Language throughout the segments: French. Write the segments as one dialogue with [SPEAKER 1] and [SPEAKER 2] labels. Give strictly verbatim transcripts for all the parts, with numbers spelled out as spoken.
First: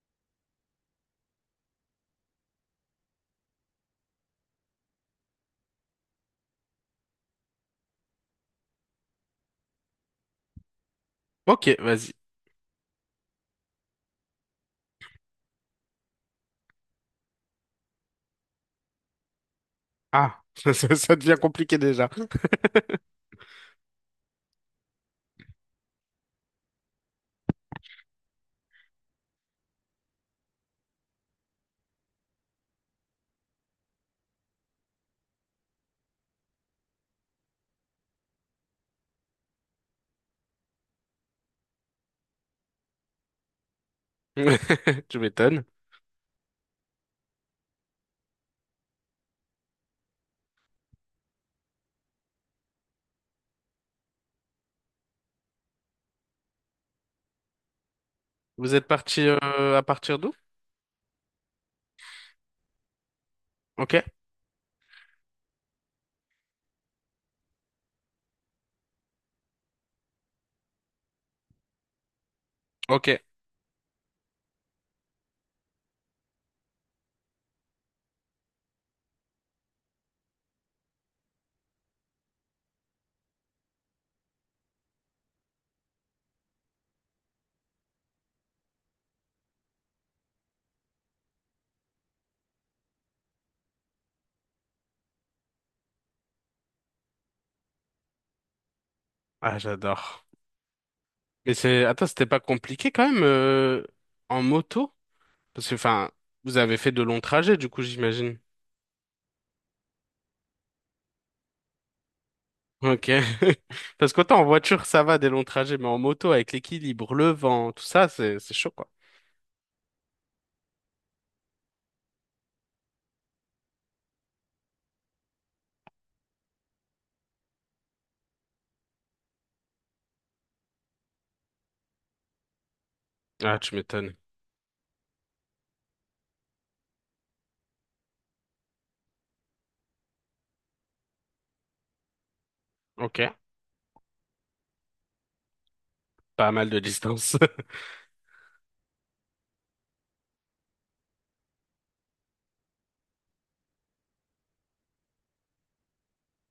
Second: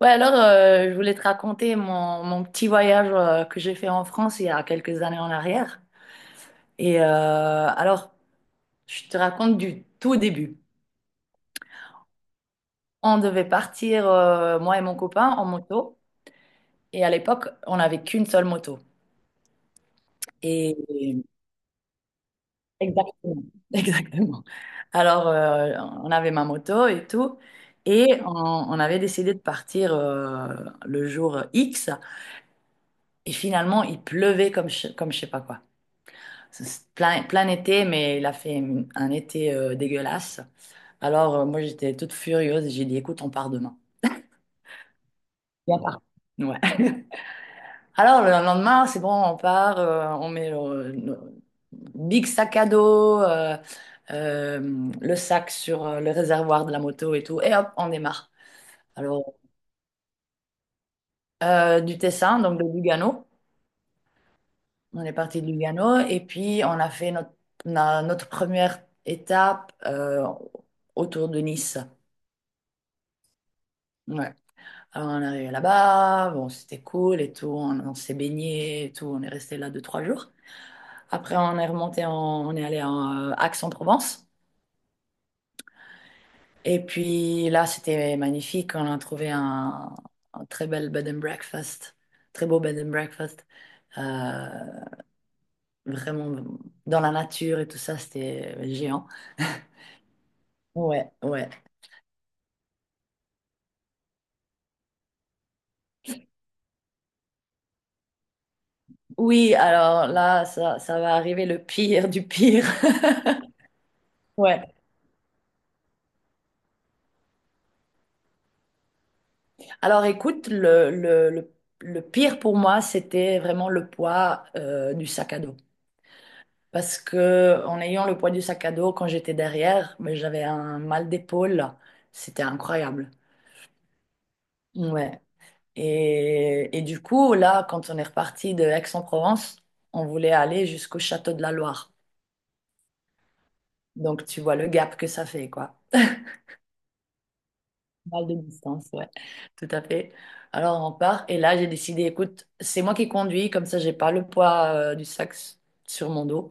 [SPEAKER 1] Ouais, alors, euh, je voulais te raconter mon, mon petit voyage, euh, que j'ai fait en France il y a quelques années en arrière. Et euh, alors, je te raconte du tout début.
[SPEAKER 2] Ok, vas-y.
[SPEAKER 1] On devait partir, euh, moi et mon copain, en moto. Et à l'époque, on n'avait qu'une seule moto.
[SPEAKER 2] Ah, ça,
[SPEAKER 1] Et
[SPEAKER 2] ça- ça devient compliqué déjà.
[SPEAKER 1] exactement, exactement. Alors, euh, on avait ma moto et tout. Et on, on avait décidé de partir, euh, le jour X. Et finalement, il pleuvait comme, je- comme je sais pas quoi. C'est plein, plein été, mais il a fait une- un été, euh, dégueulasse. Alors, euh, moi, j'étais toute furieuse. et J'ai dit, écoute, on part demain.
[SPEAKER 2] Tu m'étonnes.
[SPEAKER 1] Bien par- Ouais. Alors, le lendemain, c'est bon, on part, euh, on met le, le big sac à dos, euh, euh, le sac sur, euh, le réservoir de la moto et tout, et hop, on démarre.
[SPEAKER 2] Vous êtes parti
[SPEAKER 1] Alors,
[SPEAKER 2] euh, à partir d'où?
[SPEAKER 1] euh, du Tessin, donc de Lugano,
[SPEAKER 2] Ok,
[SPEAKER 1] on est parti de Lugano, et puis on a fait notre, na- notre première étape, euh, autour de Nice.
[SPEAKER 2] ok.
[SPEAKER 1] Ouais. Alors on est arrivé là-bas, bon c'était cool et tout, on, on s'est baigné et tout, on est resté là deux, trois jours. Après on est remonté, en- on est allé en, euh, Aix-en-Provence. Et puis là c'était magnifique, on a trouvé un, un très bel bed and breakfast, très beau bed and breakfast, Euh, vraiment dans la nature et tout ça, c'était géant.
[SPEAKER 2] Ah, j'adore.
[SPEAKER 1] Ouais, ouais.
[SPEAKER 2] Mais c'est, attends, c'était pas compliqué quand même euh, en moto? Parce que, enfin, vous avez fait de longs trajets, du coup, j'imagine.
[SPEAKER 1] Oui, alors là ça, ça va arriver le pire du pire.
[SPEAKER 2] Ok. Parce qu'autant en
[SPEAKER 1] Ouais.
[SPEAKER 2] voiture, ça va, des longs trajets, mais en moto, avec l'équilibre, le vent, tout ça, c'est, c'est chaud, quoi.
[SPEAKER 1] Alors écoute, le, le, le, le pire pour moi, c'était vraiment le poids, euh, du sac à dos. Parce que en ayant le poids du sac à dos, quand j'étais derrière, mais j'avais un mal d'épaule. C'était incroyable.
[SPEAKER 2] Ah, tu m'étonnes.
[SPEAKER 1] Ouais. Et, et du coup, là, quand on est reparti de Aix-en-Provence, on voulait aller jusqu'au château de la Loire.
[SPEAKER 2] Ok.
[SPEAKER 1] Donc tu vois le gap que ça fait, quoi.
[SPEAKER 2] Pas mal de distance.
[SPEAKER 1] Mal de distance, ouais, tout à fait. Alors on part et là j'ai décidé, écoute, c'est moi qui conduis, comme ça j'ai pas le poids, euh, du sac s- sur mon dos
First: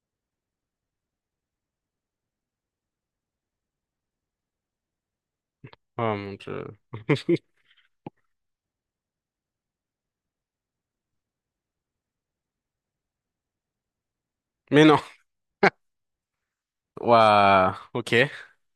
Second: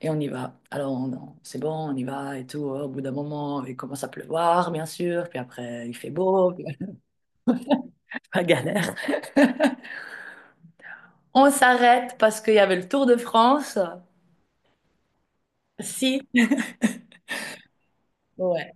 [SPEAKER 1] et on y va. Alors on- on- c'est bon, on y va et tout. Au bout d'un moment, il commence à pleuvoir, bien sûr, puis après il fait
[SPEAKER 2] Oh mon
[SPEAKER 1] beau, puis
[SPEAKER 2] Dieu.
[SPEAKER 1] la galère. On s'arrête parce qu'il y avait le Tour de France.
[SPEAKER 2] Mais non.
[SPEAKER 1] Si.
[SPEAKER 2] Waouh. Ok.
[SPEAKER 1] Ouais.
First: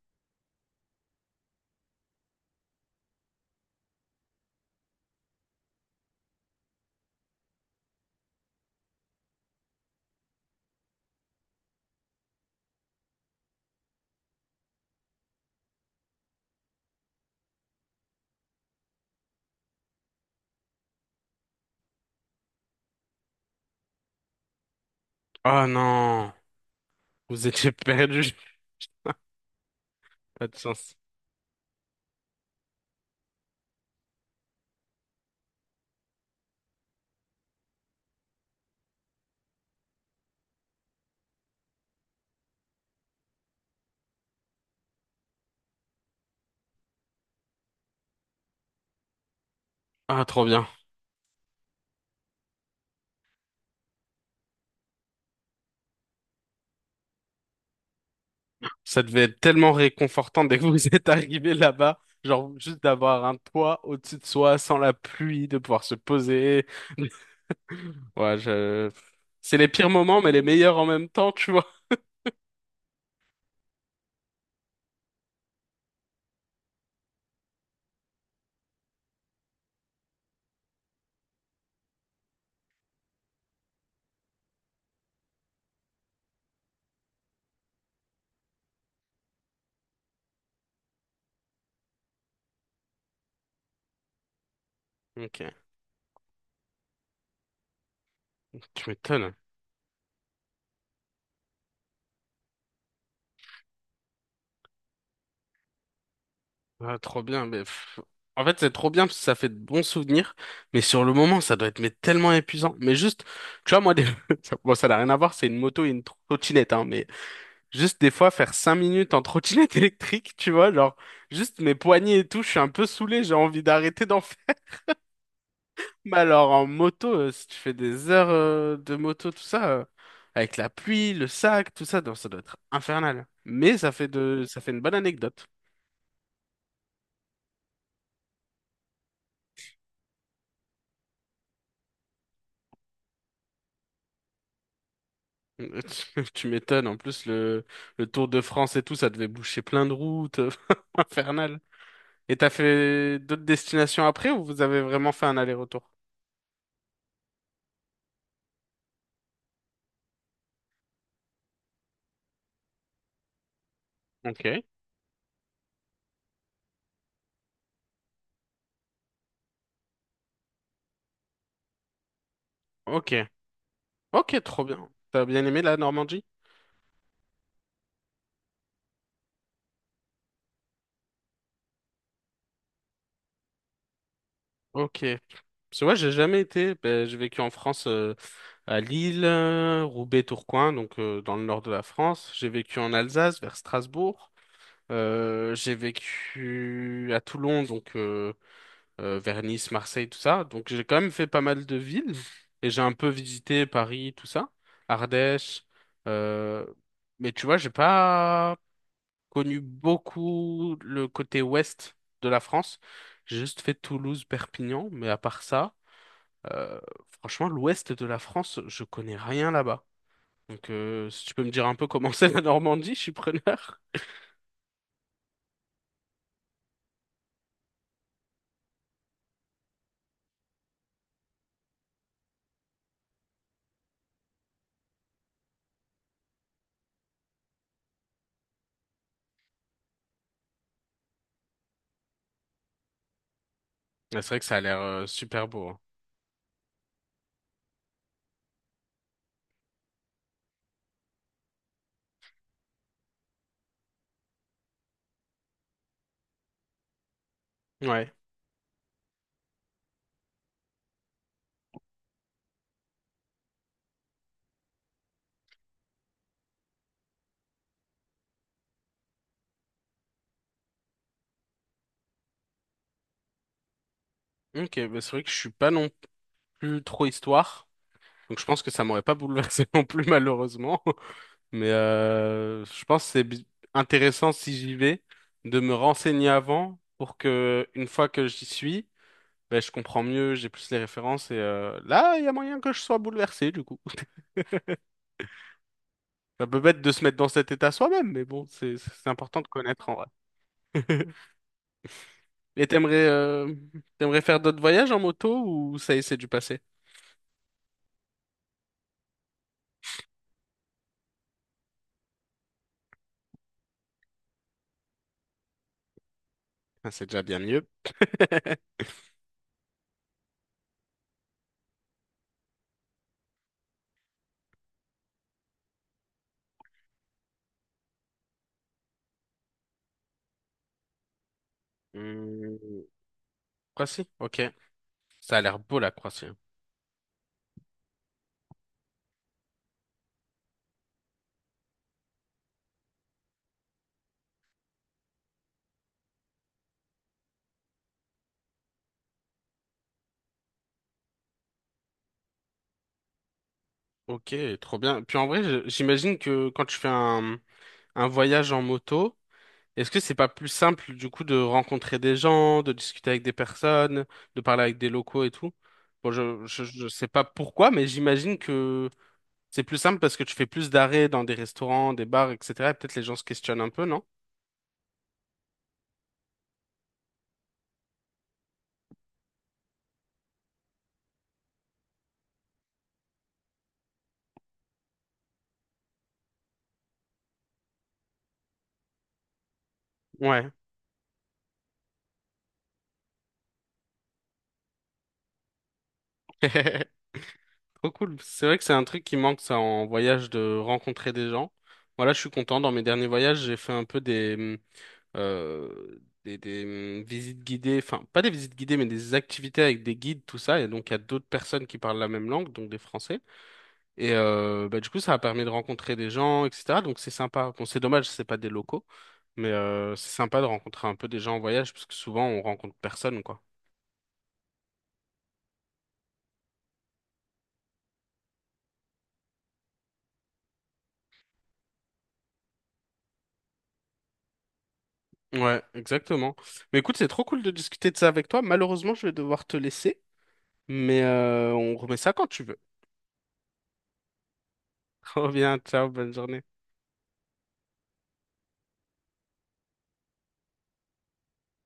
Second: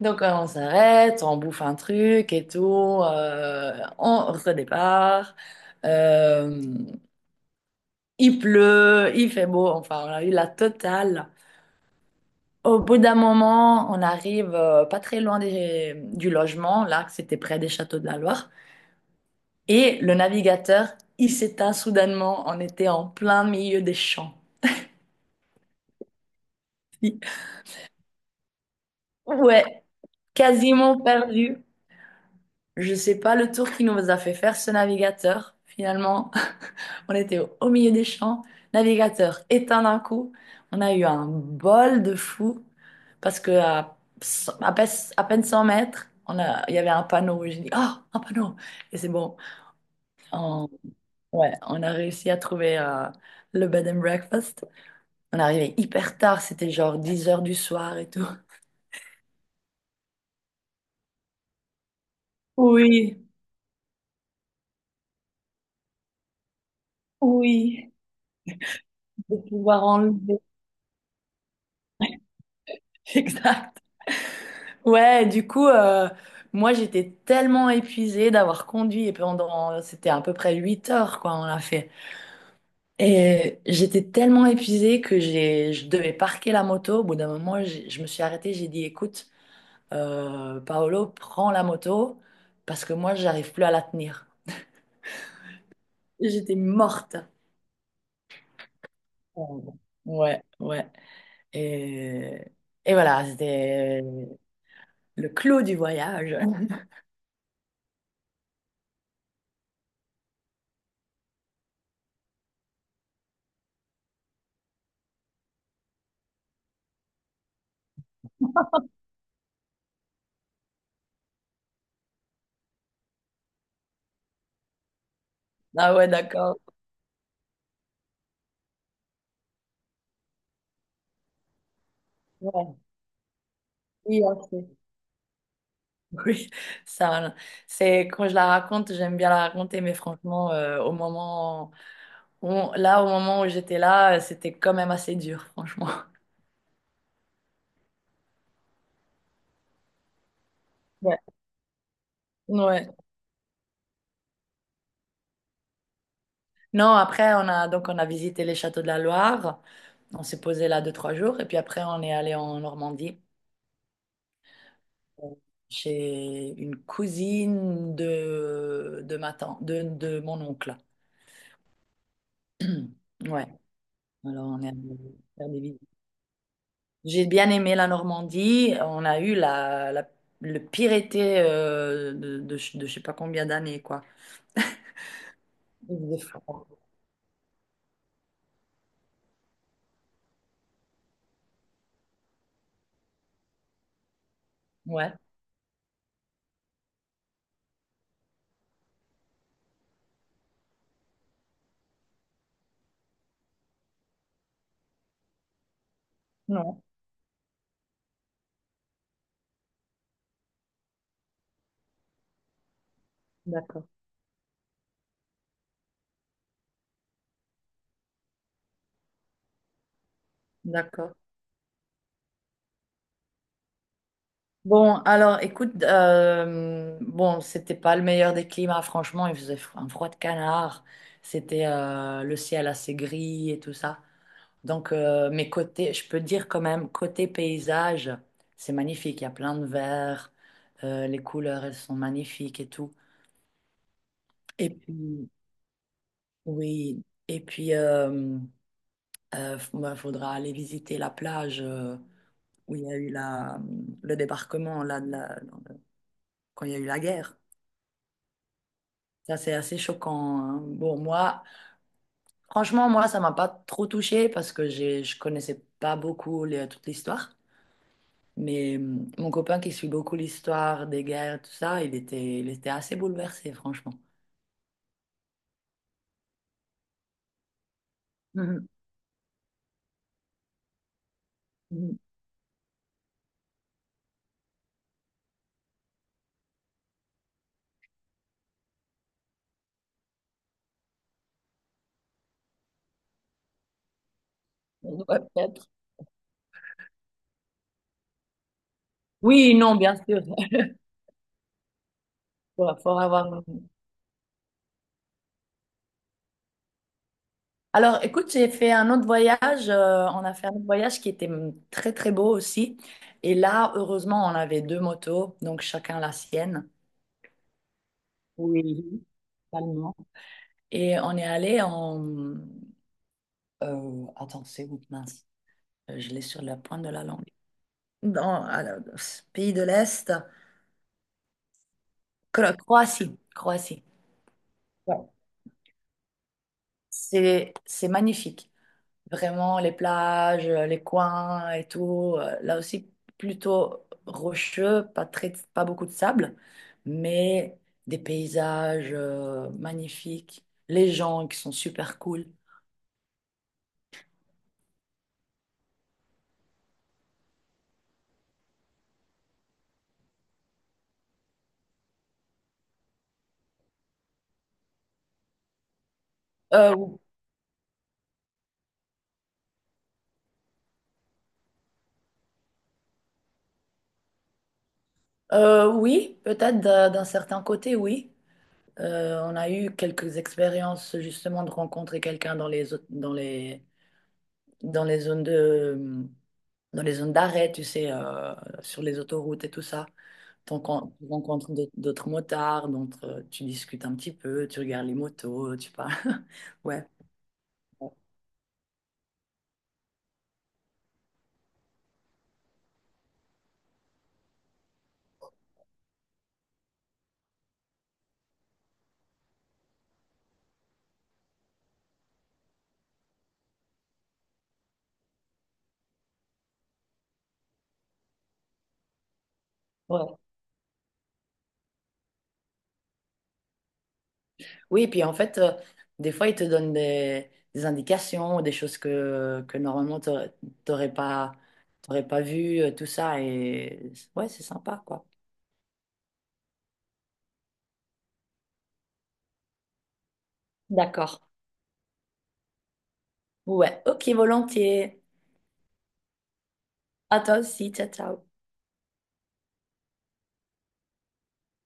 [SPEAKER 1] Donc euh, on s'arrête, on bouffe un truc et tout, euh, on redépart. Euh, Il pleut, il fait beau, enfin, on a eu la totale. Au bout d'un moment, on arrive, euh, pas très loin des- du logement, là, que c'était près des châteaux de la Loire. Et le navigateur, il s'éteint soudainement. On était en plein milieu des champs.
[SPEAKER 2] Oh non. Vous étiez perdu.
[SPEAKER 1] Ouais,
[SPEAKER 2] Pas de chance.
[SPEAKER 1] quasiment perdu. Je sais pas le tour qui nous a fait faire ce navigateur. Finalement, on était au au milieu des champs, navigateur éteint d'un coup. On a eu un bol de fou parce que à, cent- à peine à peine cent mètres, on a, il y avait un panneau. J'ai dit, oh, un panneau! Et c'est bon.
[SPEAKER 2] Ah, trop bien.
[SPEAKER 1] On, ouais, on a réussi à trouver, euh, le bed and breakfast. On est arrivé hyper tard, c'était genre dix heures du soir et tout.
[SPEAKER 2] Ça devait être tellement réconfortant dès que vous êtes arrivé là-bas. Genre, juste
[SPEAKER 1] Oui,
[SPEAKER 2] d'avoir un toit au-dessus de soi, sans la pluie, de pouvoir se poser.
[SPEAKER 1] oui,
[SPEAKER 2] Ouais, je...
[SPEAKER 1] de
[SPEAKER 2] C'est les
[SPEAKER 1] pouvoir
[SPEAKER 2] pires moments, mais
[SPEAKER 1] enlever.
[SPEAKER 2] les meilleurs en même temps, tu vois.
[SPEAKER 1] Exact. Ouais, du coup, euh, moi j'étais tellement épuisée d'avoir conduit et pendant, c'était à peu près huit heures quoi, on l'a fait. Et j'étais tellement épuisée que j'ai, je devais parquer la moto. Au bout d'un moment, j'ai- je me suis arrêtée, j'ai dit, écoute, euh, Paolo, prends la moto parce que moi j'arrive plus à la tenir.
[SPEAKER 2] Ok.
[SPEAKER 1] J'étais morte.
[SPEAKER 2] Tu m'étonnes.
[SPEAKER 1] Oh, ouais, ouais. Et, et voilà, c'était le clou du voyage.
[SPEAKER 2] Ah, trop bien. Mais... pff, en fait, c'est trop bien parce que ça fait de bons souvenirs. Mais sur le moment, ça doit être mais, tellement épuisant. Mais juste, tu vois, moi, des... ça- bon, ça n'a rien à voir. C'est une moto et une trottinette, hein, mais... Juste des fois faire cinq minutes en trottinette électrique, tu vois, genre juste mes poignets et tout, je suis un peu saoulé, j'ai envie d'arrêter d'en faire.
[SPEAKER 1] Ah ouais,
[SPEAKER 2] Mais alors
[SPEAKER 1] d'accord.
[SPEAKER 2] en moto, euh, si tu fais des heures euh, de moto, tout ça, euh, avec la pluie, le sac, tout ça, donc ça doit être
[SPEAKER 1] Ouais.
[SPEAKER 2] infernal. Mais ça fait
[SPEAKER 1] Oui,
[SPEAKER 2] de,
[SPEAKER 1] ok.
[SPEAKER 2] ça fait une bonne anecdote.
[SPEAKER 1] Oui, ça, c'est quand je la raconte, j'aime bien la raconter, mais franchement, euh, au moment où, là, au moment où j'étais là, euh, c'était quand même assez dur, franchement.
[SPEAKER 2] Tu tu m'étonnes, en plus le, le Tour de France et tout, ça devait boucher plein de routes,
[SPEAKER 1] Ouais.
[SPEAKER 2] infernal. Et t'as
[SPEAKER 1] Ouais.
[SPEAKER 2] fait d'autres destinations après ou vous avez vraiment fait un aller-retour?
[SPEAKER 1] Non, après, on a donc on a visité les châteaux de la Loire, on s'est posé là deux, trois jours, et puis après, on est allé en Normandie,
[SPEAKER 2] Ok.
[SPEAKER 1] euh, chez une cousine de, de ma tante, de, de mon oncle.
[SPEAKER 2] Ok.
[SPEAKER 1] Ouais,
[SPEAKER 2] Ok,
[SPEAKER 1] alors on
[SPEAKER 2] trop
[SPEAKER 1] est
[SPEAKER 2] bien.
[SPEAKER 1] allé
[SPEAKER 2] T'as bien
[SPEAKER 1] faire des
[SPEAKER 2] aimé la
[SPEAKER 1] visites.
[SPEAKER 2] Normandie?
[SPEAKER 1] J'ai bien aimé la Normandie. On a eu la, la- le pire été, euh, de, de, je de je sais pas combien d'années, quoi.
[SPEAKER 2] Ok. Parce que moi,
[SPEAKER 1] Il
[SPEAKER 2] j'ai
[SPEAKER 1] faisait
[SPEAKER 2] jamais
[SPEAKER 1] froid.
[SPEAKER 2] été. Ben, j'ai vécu en France, euh, à Lille, euh, Roubaix, Tourcoing, donc euh, dans le nord de la France. J'ai vécu en Alsace, vers Strasbourg.
[SPEAKER 1] Ouais,
[SPEAKER 2] Euh, j'ai vécu à Toulon, donc euh, euh, vers Nice, Marseille, tout ça. Donc j'ai quand même fait pas mal de villes. Et j'ai un peu visité Paris, tout ça. Ardèche. Euh,
[SPEAKER 1] non,
[SPEAKER 2] Mais tu vois, j'ai pas connu beaucoup le côté ouest de la France. J'ai juste fait
[SPEAKER 1] d'accord,
[SPEAKER 2] Toulouse, Perpignan, mais à part ça, euh, franchement, l'ouest de la France, je connais rien là-bas. Donc, euh,
[SPEAKER 1] d'accord.
[SPEAKER 2] si tu peux me dire un peu comment c'est la Normandie, je suis preneur.
[SPEAKER 1] Bon, alors écoute, euh, bon, c'était pas le meilleur des climats, franchement, il faisait fro- un froid de canard, c'était, euh, le ciel assez gris et tout ça. Donc, euh, mais côté, je peux dire quand même, côté paysage, c'est magnifique, il y a plein de verts, euh, les couleurs, elles sont magnifiques et tout.
[SPEAKER 2] Mais c'est vrai que ça a
[SPEAKER 1] Et
[SPEAKER 2] l'air euh,
[SPEAKER 1] puis,
[SPEAKER 2] super beau, hein.
[SPEAKER 1] oui, et puis, euh, euh, f- bah, faudra aller visiter la plage, euh, où il y a eu la, le débarquement là, de la- quand il y a eu la guerre.
[SPEAKER 2] Ouais.
[SPEAKER 1] Ça, c'est assez choquant. hein. Bon, moi, franchement, moi, ça m'a pas trop touchée parce que j'ai, je connaissais pas beaucoup les- toute l'histoire. Mais hum, mon copain qui suit beaucoup l'histoire des guerres, tout ça, il était, il était assez bouleversé, franchement.
[SPEAKER 2] Ok, bah c'est vrai que je suis pas non plus trop histoire. Donc, je pense
[SPEAKER 1] Mhm.
[SPEAKER 2] que ça m'aurait pas bouleversé non plus, malheureusement. Mais
[SPEAKER 1] Mhm.
[SPEAKER 2] euh, je pense que c'est bi- intéressant si j'y vais de me renseigner avant pour que, une fois que j'y suis, ben, je comprends mieux, j'ai plus les références et euh, là, il y a moyen que je sois bouleversé du coup.
[SPEAKER 1] Ouais, peut-être.
[SPEAKER 2] Ça peut bête de se mettre dans cet état soi-même, mais bon, c'est c'est important de
[SPEAKER 1] Oui, non,
[SPEAKER 2] connaître
[SPEAKER 1] bien
[SPEAKER 2] en vrai.
[SPEAKER 1] sûr. Faut,
[SPEAKER 2] Et
[SPEAKER 1] faut
[SPEAKER 2] t'aimerais
[SPEAKER 1] avoir.
[SPEAKER 2] euh, t'aimerais faire d'autres voyages en moto ou ça y est, c'est du passé?
[SPEAKER 1] Alors, écoute, j'ai fait un autre voyage. euh, on a fait un autre voyage qui était, hum, très, très beau aussi. Et là, heureusement, on avait deux motos, donc chacun la sienne.
[SPEAKER 2] Ah, c'est déjà bien mieux.
[SPEAKER 1] Oui, totalement. Et on est allé en, euh, attends, c'est où? Mince, Euh, je l'ai sur la pointe de la langue. Dans à la- Pays de l'Est, Cro-
[SPEAKER 2] Hmm,
[SPEAKER 1] Croatie. Croatie.
[SPEAKER 2] quoi si? Ok.
[SPEAKER 1] Ouais.
[SPEAKER 2] Ça a l'air beau la Croatie, hein.
[SPEAKER 1] C'est c'est magnifique. Vraiment, les plages, euh, les coins et tout. euh, Là aussi, plutôt rocheux, pas très, pas beaucoup de sable, mais des paysages, euh, magnifiques, les gens qui sont super cool.
[SPEAKER 2] Ok, trop bien. Puis en vrai, je- j'imagine que quand tu fais un, un voyage en moto, est-ce que c'est pas plus simple du coup de rencontrer des gens, de discuter avec des personnes, de parler avec des locaux et tout? Bon, je, je,
[SPEAKER 1] Euh,
[SPEAKER 2] je sais pas pourquoi, mais j'imagine que c'est plus simple parce que tu fais plus d'arrêts dans des restaurants, des bars, et cætera. Et peut-être les gens se questionnent un peu, non?
[SPEAKER 1] euh, oui, peut-être d'un d'un certain côté, oui. Euh, on a eu quelques expériences justement de rencontrer quelqu'un dans les, zo- dans les, dans les zones de, dans les zones d'arrêt, tu sais, euh, sur les autoroutes et tout ça.
[SPEAKER 2] Ouais.
[SPEAKER 1] T'en con- Tu rencontres d'aut- d'autres motards, donc euh, tu discutes un petit peu, tu regardes les motos, tu parles. Ouais.
[SPEAKER 2] Trop cool. C'est vrai que c'est un truc qui manque, ça, en voyage, de rencontrer des gens. Voilà, je suis content. Dans mes derniers voyages, j'ai fait un peu des, hum, euh, des, des, hum, visites guidées. Enfin, pas des visites guidées, mais des activités avec des guides, tout ça. Et donc, il y a d'autres personnes qui parlent la même langue, donc des Français. Et euh, bah, du coup, ça a permis de rencontrer des gens, et cætera. Donc c'est sympa. Bon, c'est dommage, c'est pas des locaux, mais euh, c'est
[SPEAKER 1] Ouais.
[SPEAKER 2] sympa de rencontrer un peu des gens en voyage, parce que souvent on rencontre personne, quoi.
[SPEAKER 1] Oui, puis en fait, euh, des fois, ils te donnent des, des indications, des choses que, que normalement, tu n'aurais pas, t'aurais pas vu, euh, tout ça. Et ouais, c'est sympa, quoi.
[SPEAKER 2] Ouais, exactement. Mais écoute, c'est trop cool de discuter de ça avec toi. Malheureusement, je vais devoir te laisser, mais
[SPEAKER 1] D'accord.
[SPEAKER 2] euh, on remet ça quand tu veux.
[SPEAKER 1] Ouais, ok, volontiers.
[SPEAKER 2] Reviens, ciao, bonne journée.
[SPEAKER 1] À toi aussi, ciao, ciao.